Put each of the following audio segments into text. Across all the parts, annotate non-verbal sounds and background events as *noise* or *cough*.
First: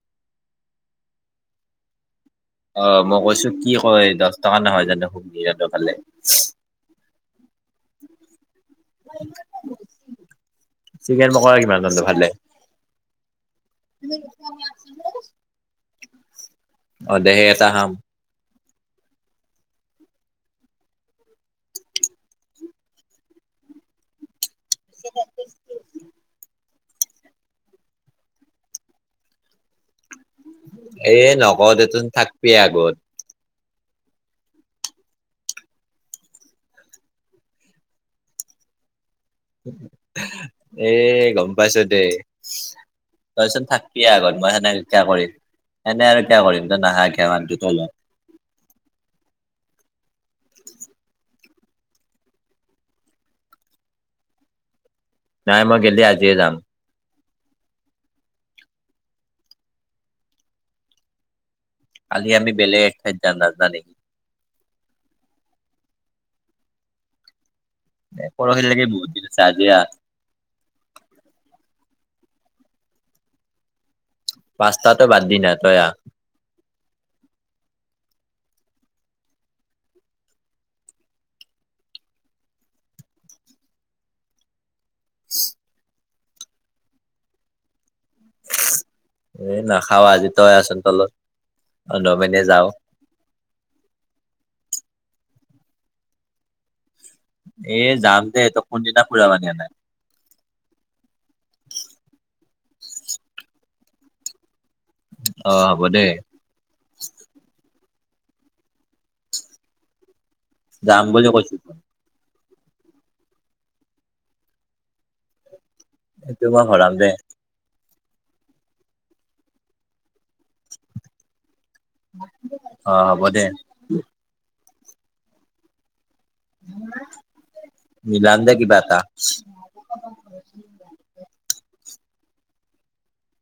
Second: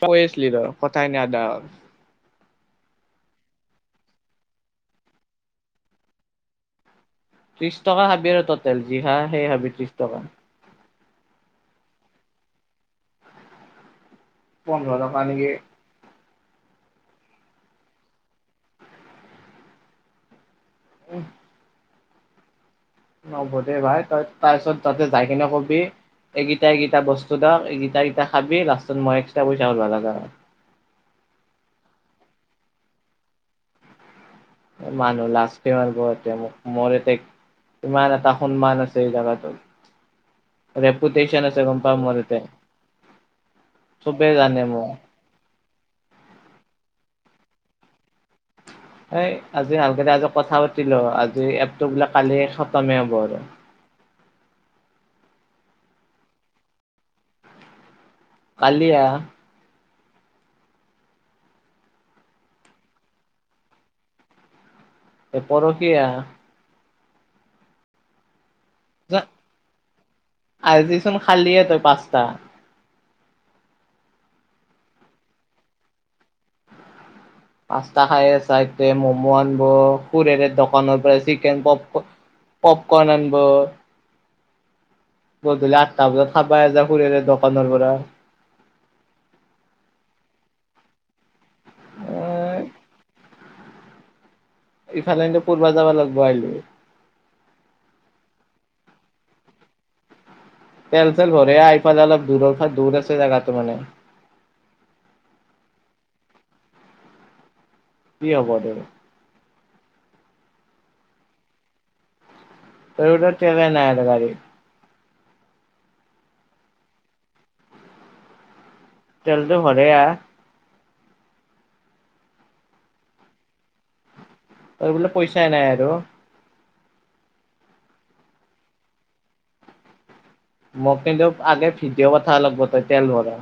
কৈ আছিলি ৰ কথাই ন আদা। অ মই কৈছো কি কয় দহ টকা নহয় জানো খু জানো ভালে। ত্ৰিশ টকা খাবি আৰু টটেল যি খা সেই খাবি ত্ৰিশ টকা। চিকেন পকৰা কিমান জলে ভালে। পুন্ধৰ টকা নেকি? অঁ দেহে‌ এটা আম। উম। নহব দেই ভাই তই তাৰপিছত তাতে যাই কিনে কবি। এইকেইটা এইকেইটা বস্তু দাম এইকেইটা এইকেইটা খাবি লাষ্টত মই এক্সট্ৰা পইচা ওলাম আৰু। এ নক দেচোন থাকবি আগত মানুহ লাজতে মাৰিব‌ এতিয়া মোক মোৰ এতিয়া ইমান এটা সন্মান আছে এই জাগাত এ গম আছে পাইছো পাৱ দে। মোৰ ইয়াতে তইচোন থাকিবিয়ে চবে আগত মই জানে সেনেকে মোক কেতিয়া‌ কৰিম এনেকে আৰু কেতিয়া কৰিম ত‌ই নাহাকে মানুহটো তলত এ আজি ভালকে আজি কথা পাতিলো আজি এপটো বোলে কালিয়ে খতমে হ'ব আৰু। নাই মই গেলি আজিয়ে যাম। কালি আহা কালি আমি বেলে একঠাই যান নাজানা নেকি এ পৰখীয়ে আহা পৰহি লেকে বু যা আজিচোন খালিয়ে তই পাঁচটা পাস্তাতো বাদ দি না তই আ পাস্তা খাই এ চাইতে ম'ম আনব সুৰেৰে দোকানৰ পৰা চিকেন, পপক- পপকন আনব গধূলি আঠটা বজাত খাবা এজা সুৰেৰে দোকানৰ পৰা এ নাখাও আজি তয় আচোন তলত অ এ নমেনে যাওঁ। ইফালে এন্ত পৰবা যাব লাগব আহিলো এ যাম দে তই কোনদিনা ফুৰাব নিয়া নাই তেল চলে হলে আইফজ অলপ দূৰৰ ফা দূৰ আছে জাগা তো মানে অ হ'ব দে কি হ'ব দে যাম বুলি কৈছো আৰু ত তেলেই নাই এটা গাড়ী এইটো মই ভৰাম দে তেলটো ভৰেয়া অ হ'ব দে এই বিলাক পইচাই নাই আৰু মিলাম দে কিবা এটা মোক কিন্তু আগে ভিডিঅ' কথা আলব তই তেল ভৰা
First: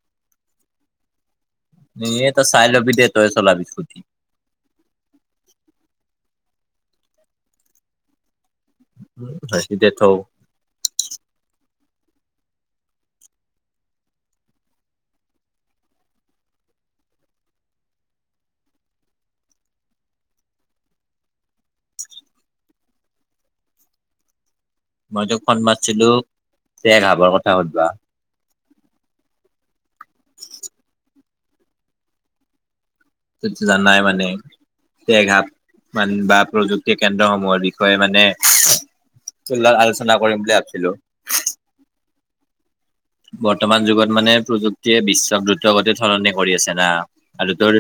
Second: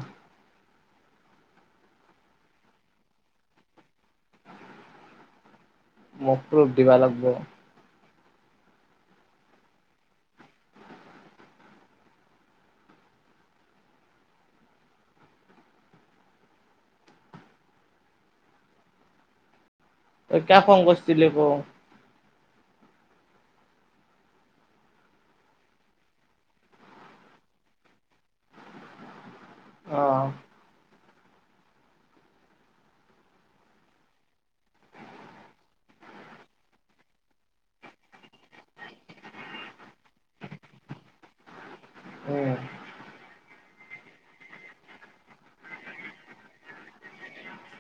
এনেয়ে তই চাই লবি দে তই চলাবিছু *unintelligible* দিবা লাগিব *unintelligible* দে থও অই কা হং কৰিছিলে ক মই তোক ফন্ মাৰছিলো যে ৰাবৰ কথা সুধবা অ টুতো জানাই মানে দে ঘাত মান বা প্ৰযুক্তি কেন্দ্ৰসমূহৰ বিষয়ে মানে চোলাৰ আলোচনা কৰিম বুলি ভাবছিলো উম বৰ্তমান যুগত মানে প্ৰযুক্তিয়ে বিশ্বক দ্ৰুতগতিত সলনি কৰি আছে না আৰু তোৰ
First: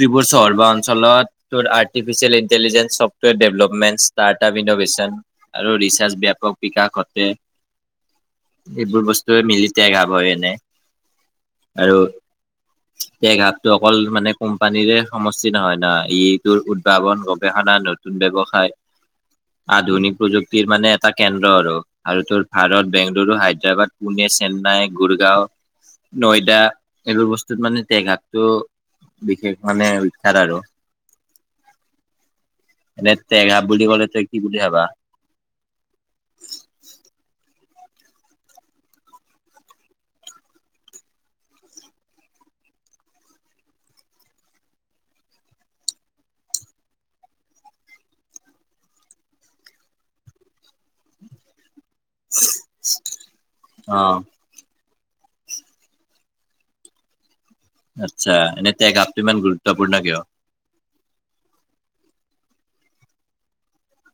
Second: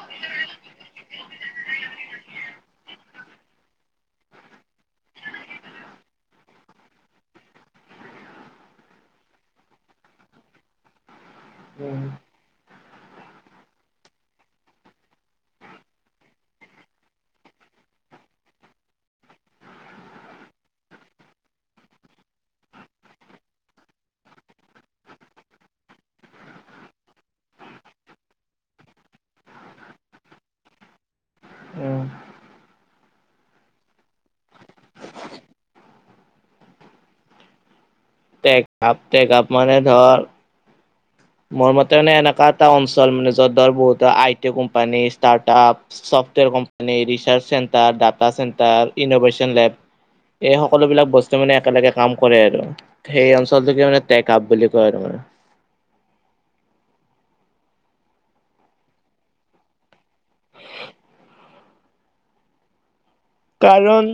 যিবোৰ চহৰ বা অঞ্চলত তোৰ artificial intelligence software development startup innovation আৰু ৰিচাৰ্জ ব্যাপক বিকাশ ঘটে এইবোৰ বস্তু তই মিলিতে গাব হয় এনে আৰু উম, তে ঘাপটো অকল মানে কোম্পানীৰে সমষ্টি নহয় ন ই টোৰ উদ্ভাৱন গৱেষণা নদ- *unintelligible* ব্যৱসায় আধুনিক প্ৰযুক্তিৰ মানে এটা কেন্দ্ৰ আৰু আৰু তোৰ ভাৰত বেংগলুৰু হায়দৰাবাদ পুনে, চেন্নাই, গুুৰগাঁও নৈদা এইবোৰ বস্তুত মানে তেঘাতটো বিশেষ মানে বিখ্যাত আৰু উম, এনে তেঘা বুলি ক'লে তুমি কি বুলি ভাবা? টেকাপ টেকাপ মানে ধৰ মোৰ মতে মানে এনেকুৱা এটা অঞ্চল মানে যত ধৰ বহুত I T company start up software company, research centre, data চেটাৰ, innovation lab এই সকলোবিলাক বস্তু মানে একেলগে কাম কৰে আৰু সেই অঞ্চলটোকে অ মানে টেক আপ বুলি কয় আৰু মানে আচ্ছা এনে টেক আপ ইমান গুৰুত্বপূৰ্ণ কিয়? *inaudible* কাৰণ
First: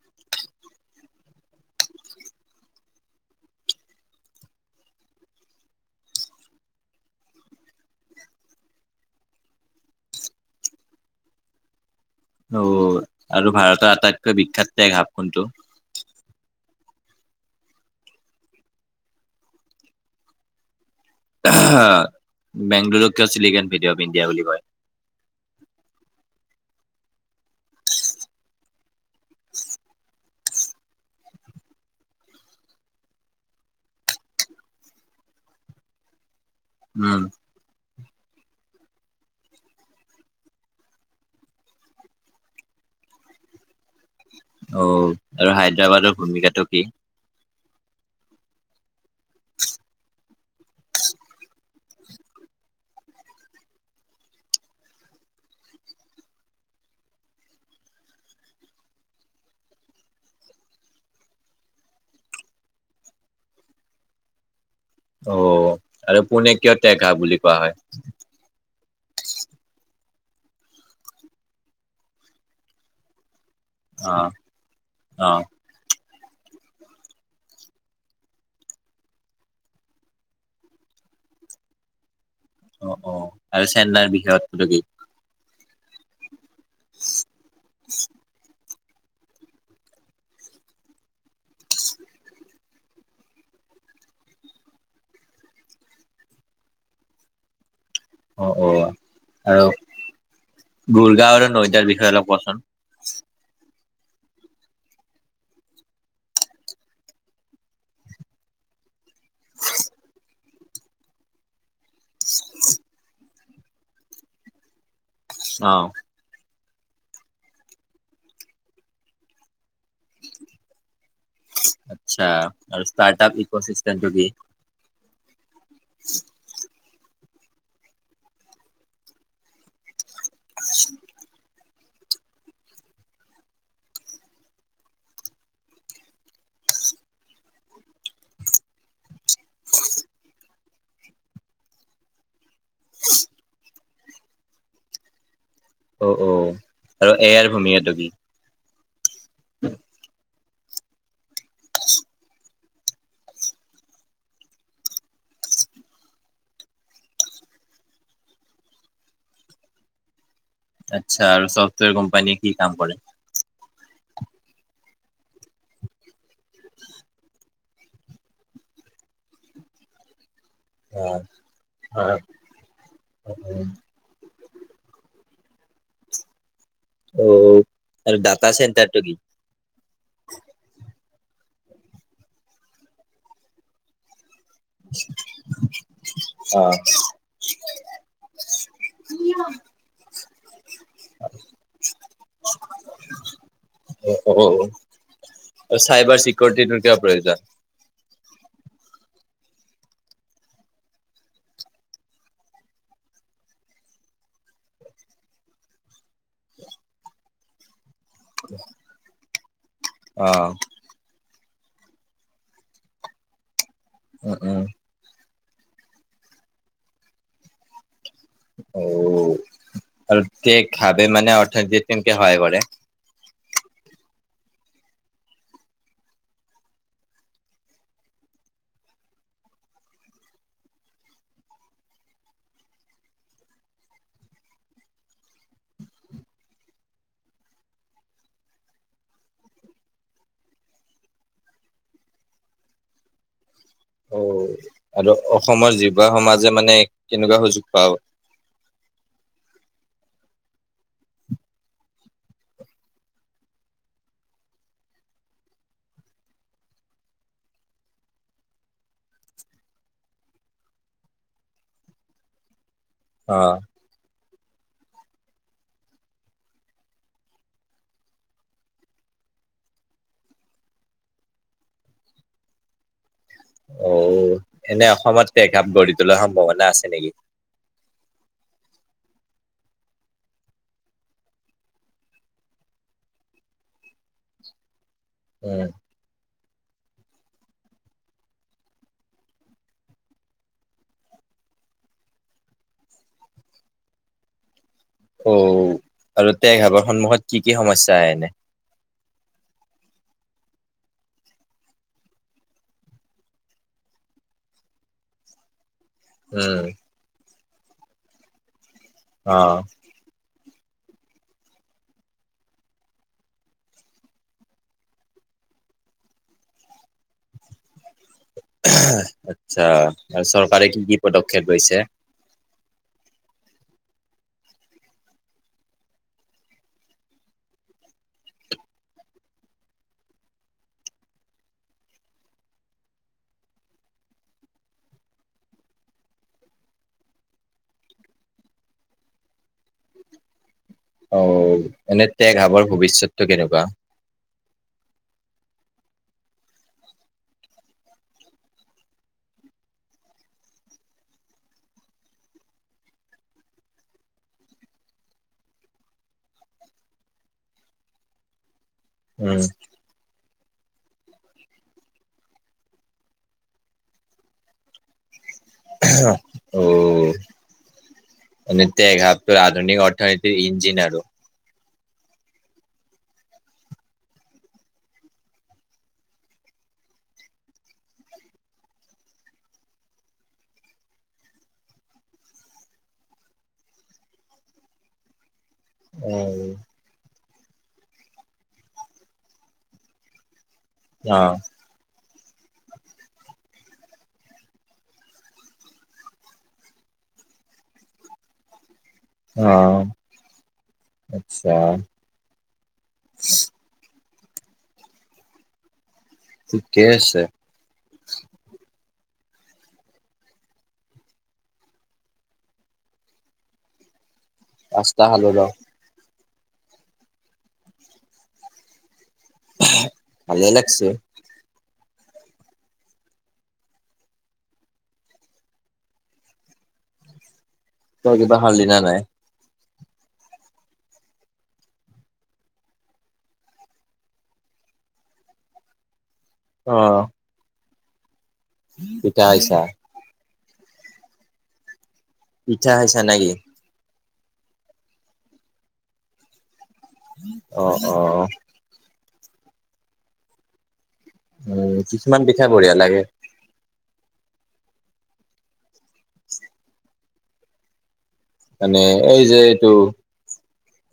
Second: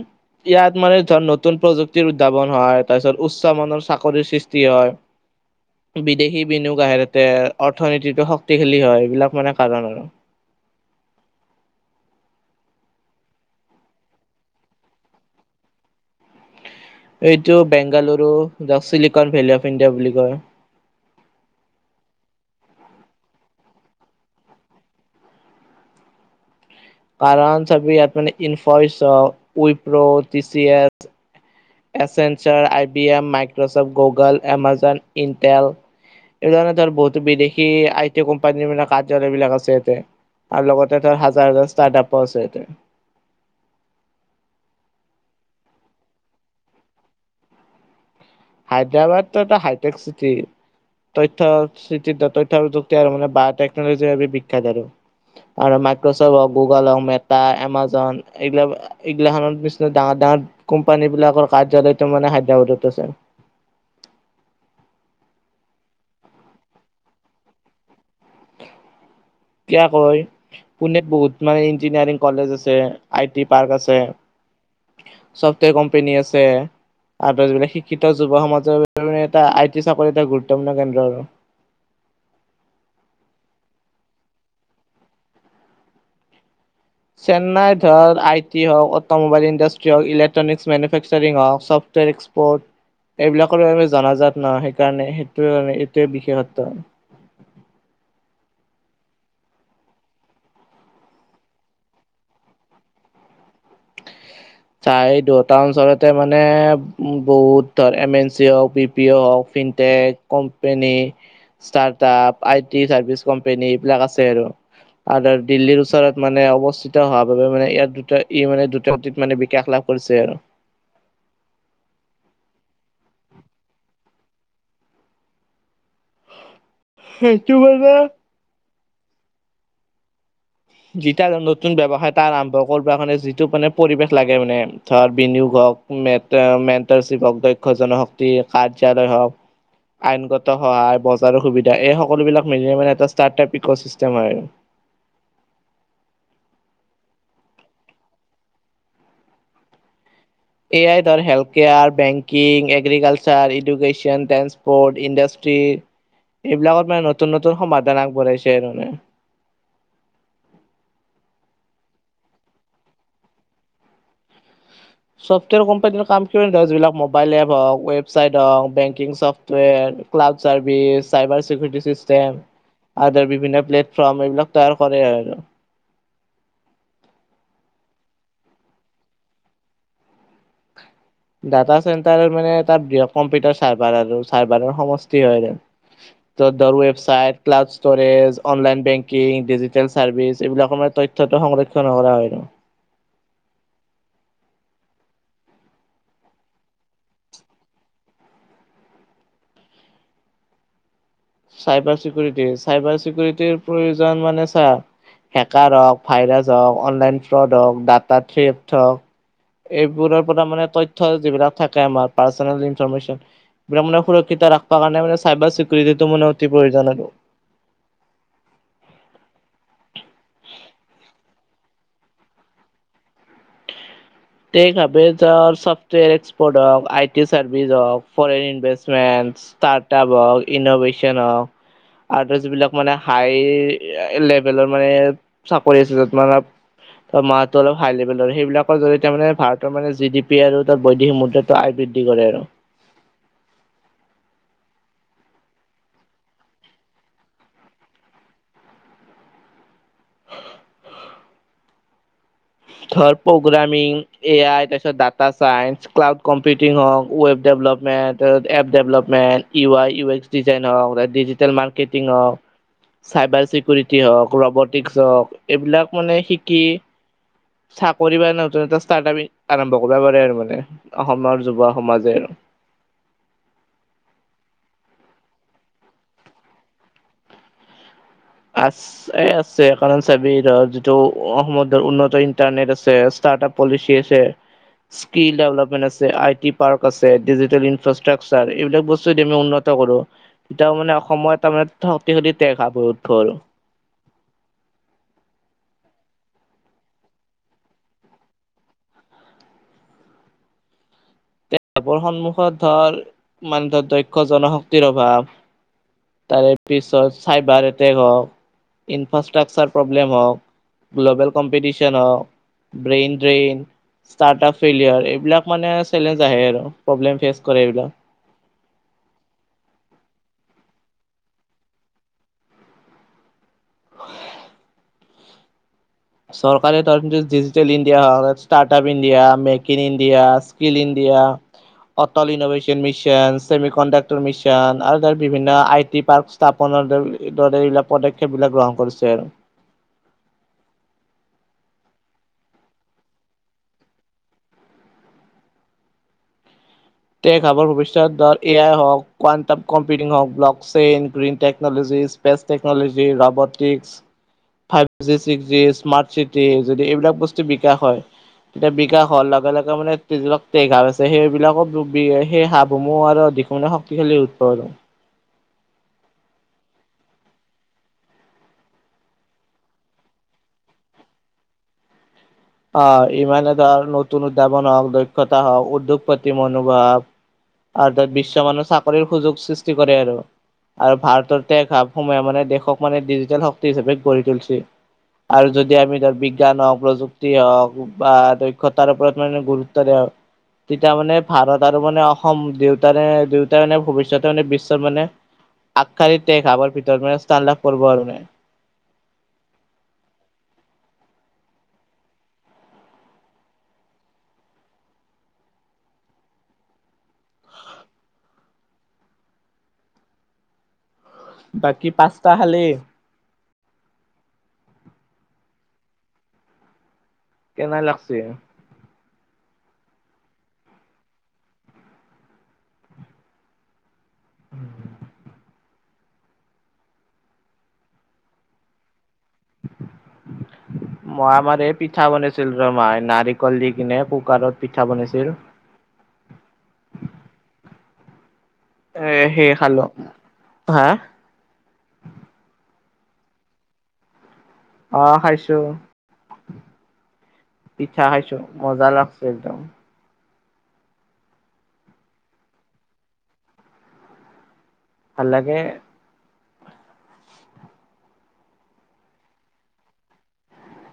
ইয়াত মানে ধৰ নতুন প্ৰযুক্তিৰ উদ্ভাৱন হয় তাৰ পিছত উচ্চ মানৰ চাকৰিৰ সৃষ্টি হয় *inaudible* বিদেশী বিনিয়োগ আহে তাতে অৰ্থনীতিটো শক্তিশালী হয় এইবিলাক মানে কাৰণ আৰু অ' আৰু ভাৰতৰ আটাইতকৈ বিখ্যাত টেক হাব কোনটো? এইটো Bengaluru the silicon valley of India বুলি কই। বেংলৰুক কিয় চিলিকন ভিলী অফ ইণ্ডিয়া বুলি কয়? কাৰণ চাবি ইয়াত মানে Infosys, Wipro, T C S Accenture, I B M, Microsoft, Google, Amazon Intel এই ধৰণে উম, বহুতো বিদেশী আই টি কোম্পানীৰ কাৰ্যালয় বিলাক আছে ইয়াতে। আৰু লগতে ধৰ হাজাৰ হাজাৰ ষ্টাৰ্ট আপো আছে য়াতে অ', আৰু হায়দৰাবাদৰ ভূমিকাটো কি? হায়দৰাবাদটো এটা হাইটেক চিটি তথ্য চিতি তথ্য প্ৰযুক্তি আৰু মানে বায় টেকনলজিৰ বাবে বিখ্যাত আৰু আৰু মাইক্ৰচফ্ট হওক, গুগল হওক, মেটা, এমাজন এইবিলাক এইগিলাখনৰ বিছিনা ডাঙৰ ডাঙৰ কোম্পানী বিলাকৰ কাৰ্যালয়তটো মানে হায়দৰাবাদত আছে। অ', আৰু পোনেক কিয় টেক হাব বুলি কোৱা হয়? কিয়া কয় পুনেত বহুত মানে ইঞ্জিনিয়াৰিং কলেজ আছে। আই টি পাৰ্ক আছে অ' অ' ছফ্টৱেৰ কোম্পেনী আছে। আৰু যিবিলাক শিক্ষিত যুৱ সমাজৰে এটা আই টি চাকৰি এটা গুৰুত্বপূৰ্ণ কেন্দ্ৰ আৰু। অ', অ', আৰু চেন্নাইৰ বিশেষত্ব কি? চেন্নাইত ধৰ আই টি হওক অটমোবাইল এণ্ডষ্ট্ৰী হওক, ইলেকট্ৰনিক মেনুফেকচাৰিং হওক, ছফটৱেৰ এক্সপৰ্ট এইবিলাকৰ কাৰণে জনাজাত ন' সেইকাৰণে সেইটোয়ে হল এইটোৱে বিশেষত্ব অ' অ' আৰু গড়গাঁও আৰু নৈদাৰ বিষয়ে অলপ কোৱাচোন চাই দুটা অঞ্চলতে মানে উম, বহুত ধৰ এম এন চি হওক পিঅ' হওক fintech com *unintelligible* startup I T service company এইবিলাক আছে আৰু আৰু দিল্লীৰ অ' ওচৰত মানে অৱস্থিত হোৱা বাবে মানে ইয়াত দুটা ই মানে দু *unintelligible* মানে বিকাশ লাভ কৰিছে আৰু। আচ্ছা আৰু ষ্টাৰটাপ ইকো চিষ্টেমটো কি? *inaudible* সেইতো মানে যিটা নতুন ব্যৱসায় তাৰ আৰম্ভ কৰিব কাৰণে যিটো মানে পৰিৱেশ লাগে মানে ধৰ বিনিয়োগ হওক - মে মেণ্টাৰশ্বিপ দক্ষ জনশক্তি কাৰ্যালয় হওক - আইনগত সহায় বজাৰৰ সুবিধা এই সকলো বিলাক, মিলিলে মানে এটা ষ্টাৰ্ট টাইপিকৰ চিষ্টম হয়। অ অ, আৰু এ আইৰ ভূমিকা টো কি? *unintelligible* এ আই ধৰ health care, banking, agriculture, education, trench- port, industry এইবিলাকত মানে নতুন নতুন সমাধান আগবঢ়াইছে আৰু মানে। আচ্ছা, আৰু চফ্টৱেৰ কোম্পানীয়ে কি কাম কৰে? চফ্টৱেৰ কোম্পানী নো কাম যিবিলাক মোবাইল এপ হওক, ৱেবছাইট হওঁক, বেংকিং চফ্টৱেৰ - ক্লাব ছাৰ্ভিচ, অ' চাইবাৰ চিকিউৰিটি চিষ্টেম, আদাৰ বিভিন্ন অ' প্লেট- ফ্ৰাম এইবিলাক তৈয়াৰ কৰে আৰু। অ, আৰু ডাটা চেণ্টাৰটো কি? ডাটা চেণ্টাৰ মানে তাত কম্পিউটাৰ চাৰ্ভাৰ আৰু চাৰ্ভাৰ সমষ্টি হয় আৰু। ত ধৰ website, cloud storage, online banking, digital service এইবিলাকৰ মানে তথ্য - তথ্য সংৰক্ষণ কৰা হয় আৰু। অ, আৰু চাইবাৰ চিকিউৰিটিটোৰ কিয় প্ৰয়োজন? চাইবাৰ চিকিউৰিটি, চাইবাৰ চিকিউৰিটিৰ প্ৰয়োজন মানে চা- হেকাৰ হওক, ভাইৰাছ হওক, অনলাইন ফ্ৰড হওক, ডা - টা থ্ৰীএপ হ‌ওক এইবোৰৰ পৰা অ', মানে ত- তথ্য যিবিলাক থাকে আমাৰ পাৰ্ছনেল লিংকছৰ মানে উম, সুৰক্ষিত উম। ৰাখিবৰ কাৰণে চাইবাৰ ছিক- উৰিটিটো মানে অতি প্ৰয়োজন আৰু। অ, আৰু টেগহাবে মানে অৰ্থনীতিযে কেনেকে সহায় কৰে? টেগহাবেছ হ‌ওক চফ্টৱেৰ এক্সপ'ৰ্ট হওক আই টি চাৰ্ভিছ হওক ফৰেন ইনভেষ্টমেন্ট - ষ্টাৰ্টআপ হওক ইন'ভেশ্যন হওক- আৰু যিবিলাক মানে হাই লেভেলৰ মানে চাকৰি আছে যত মানে- দৰমহাটো অলপ হাই লভেলৰ সেইবিলাকৰ জৰিত- তাৰ মানে ভাৰতৰ মানে জি ডি পি আৰু তাৰ বৈদেশিক মুদ্ৰাটো আয় বৃদ্ধি কৰে আৰু। অ, আৰু অসমৰ যুৱসমাজে মানে কেনেকুৱা সুযোগ পাব। ধৰ প্ৰগ্ৰামিং, এ আই, তাৰপিছত ডাটা চাইন্স, ক্লাউড কম্পিউটিং হওক, ৱেব ডেভেলপমেণ্ট - ত app development, U I, U X design হওক, ডিজিটেল মাৰ্কেটিং হ‌ওক- *inaudible* চাইবাৰ চিকউৰিটি হওক, ৰবটিস্ক হওক এইবিলাক মানে শিকি- চাকৰি বা নতুন এটা ষ্টাৰ্ট আমি আৰম্ভ কৰিব পাৰে আৰু মানে অসমৰ যুৱ সমাজে আৰু। অ, এনে অসমত পেক‌আপ গঢ়ি তোলাৰ সম্ভাৱনা আছে নেকি? আছ আছে আছে, কাৰণ চাবি ধৰক যিটো অসমৰ উন্নত ইণ্টাৰনেট আছে ষ্টাৰ্ট আপ পলিচি আছে। *unintelligible* স্কিল উম, ডেভেলপমেণ্ট আছে। আছে, আই টি পাৰ্ক আছে ডিজিটেল ইনফ্ৰাষ্ট্ৰাকচাৰ এইবিলাক বস্তু দি আমি উন্নত কৰো - এতিয়াও মানে অসমৰ তাৰ মানে *unintelligible* অ, আৰু টেগহাবৰ সন্মুখত কি কি সমস্যা আহে এনে? টেগহাবৰ সন্মুখত ধৰ মানে ধৰ দক্ষ জনশক্তিৰ অভাৱ। তাৰে উম, পিছত চাইবাৰ এটেগ হওক অ', ইনফ্ৰাষ্ট্ৰাকচাৰ প- প্ৰব্লেম হওক, গ্লবেল কম্পিটিশন হওক - *unintelligible* যে আৰু প্ৰব্লেম ফেচ কৰে এইবিলাক- আচ্ছা আৰু চৰকাৰে কি কি পদক্ষেপ লৈছে। চৰকাৰী তৰদি ডিজিটেল ইণ্ডিয়া হওক startup India make in India skill India- Atal innovation mission semiconductor mission আৰু ধ বিভিন্ন আই টি পাৰ্ক স্থাপনৰ দৰে এইবিলাক পদক্ষেপ বিলাক গ্ৰহণ কৰিছে আৰু- অ এনে তে গাবৰ ভৱিষ্যতটো কেনেকুৱা। টেক হাৱৰ ভৱিষ্যত ধৰক এ আই হওক কোৱানণ্টাম কম্পিউটিং হওক blockchain green technologies space technology robotics five G six G smart city যদি এইবিলাক বস্তু বিকা হয়। এতিয়া বিকাশ হোৱাৰ উম, লগে লগে মানেবিলাক টঘা আছে সেইবিলাকো। সেই হাঁহ বুমু আৰু দিশুে শক্তিশালী উৎপ অ, তে ঘাবটো আধুনিক অৰ্থনীতিৰ ইণজিনাৰো অ ইমানে ধৰ নতুন উদ্ভাৱন হওক দক্ষতা হওক উদ্যোগপতি মনোভাৱ। আৰু ত বিশ্ব মানুহ চাকৰিৰ সুযোগ সৃষ্টি কৰে আৰু আৰু ভাৰতৰ ভাৱ সমূহে মানে দেশক মানে ডিজিটেল শক্তি হিচাপে গঢ়ি তুলিছে। আৰু যদি য আমি ধৰ বিজ্ঞান হওঁক প্ৰযুক্তি হওঁক বা দক্ষতাৰ ওপৰত মানে গুৰুত্ব দিয়া হয়। তেতিয়া মানে ভাৰত আৰু মানে অসম দেউতাৰে দেউতাই মানে ভৱিষ্যতে মানে বিশ্বত মানে আঠ তাৰিখে ত খাবাৰ ভিতৰত স্থান লাভ কৰিব আৰু- আহ আচ্ছা থিকেই আছে। বাকী পাঁচটা খালি- পাঁচটা খালো ৰ- কেনে লাগছে। ভালে লাগছে। তই কিবা খালি নে নাই। খালো। মই আমাৰ এই পিঠা বনাইছিল ৰ মাই নাৰিকল দি কিনে কুকাৰত পিঠা বনাইছিল। অ এ পিঠা সেই খাইছা খালো হা। পিঠা খাইছা নেকি। অ খাইছো অ অ পিঠা খাইছো মজা লাগিছে একদম উম কিছুমান পিঠা খাই বঢ়িয়া লাগে। ভাল লাগে। মানে এই যে এইটো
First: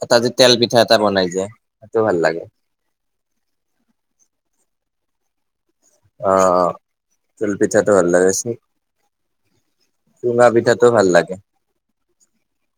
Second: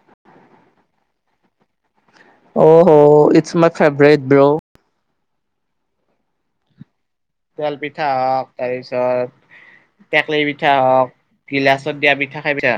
এটা যে তেল পিঠা এটা বনাই যে সেইটো ভাল লাগে। অ হ ইটছ মাই ফেভৰেট ব্ৰ' অ অ, তেল পিঠা হওক তাৰপিছত টেকলি চুঙা পিঠা পিঠাটো ভাল হওক। লাগে গিলাচত দিয়া পিঠা খাই পাইছা।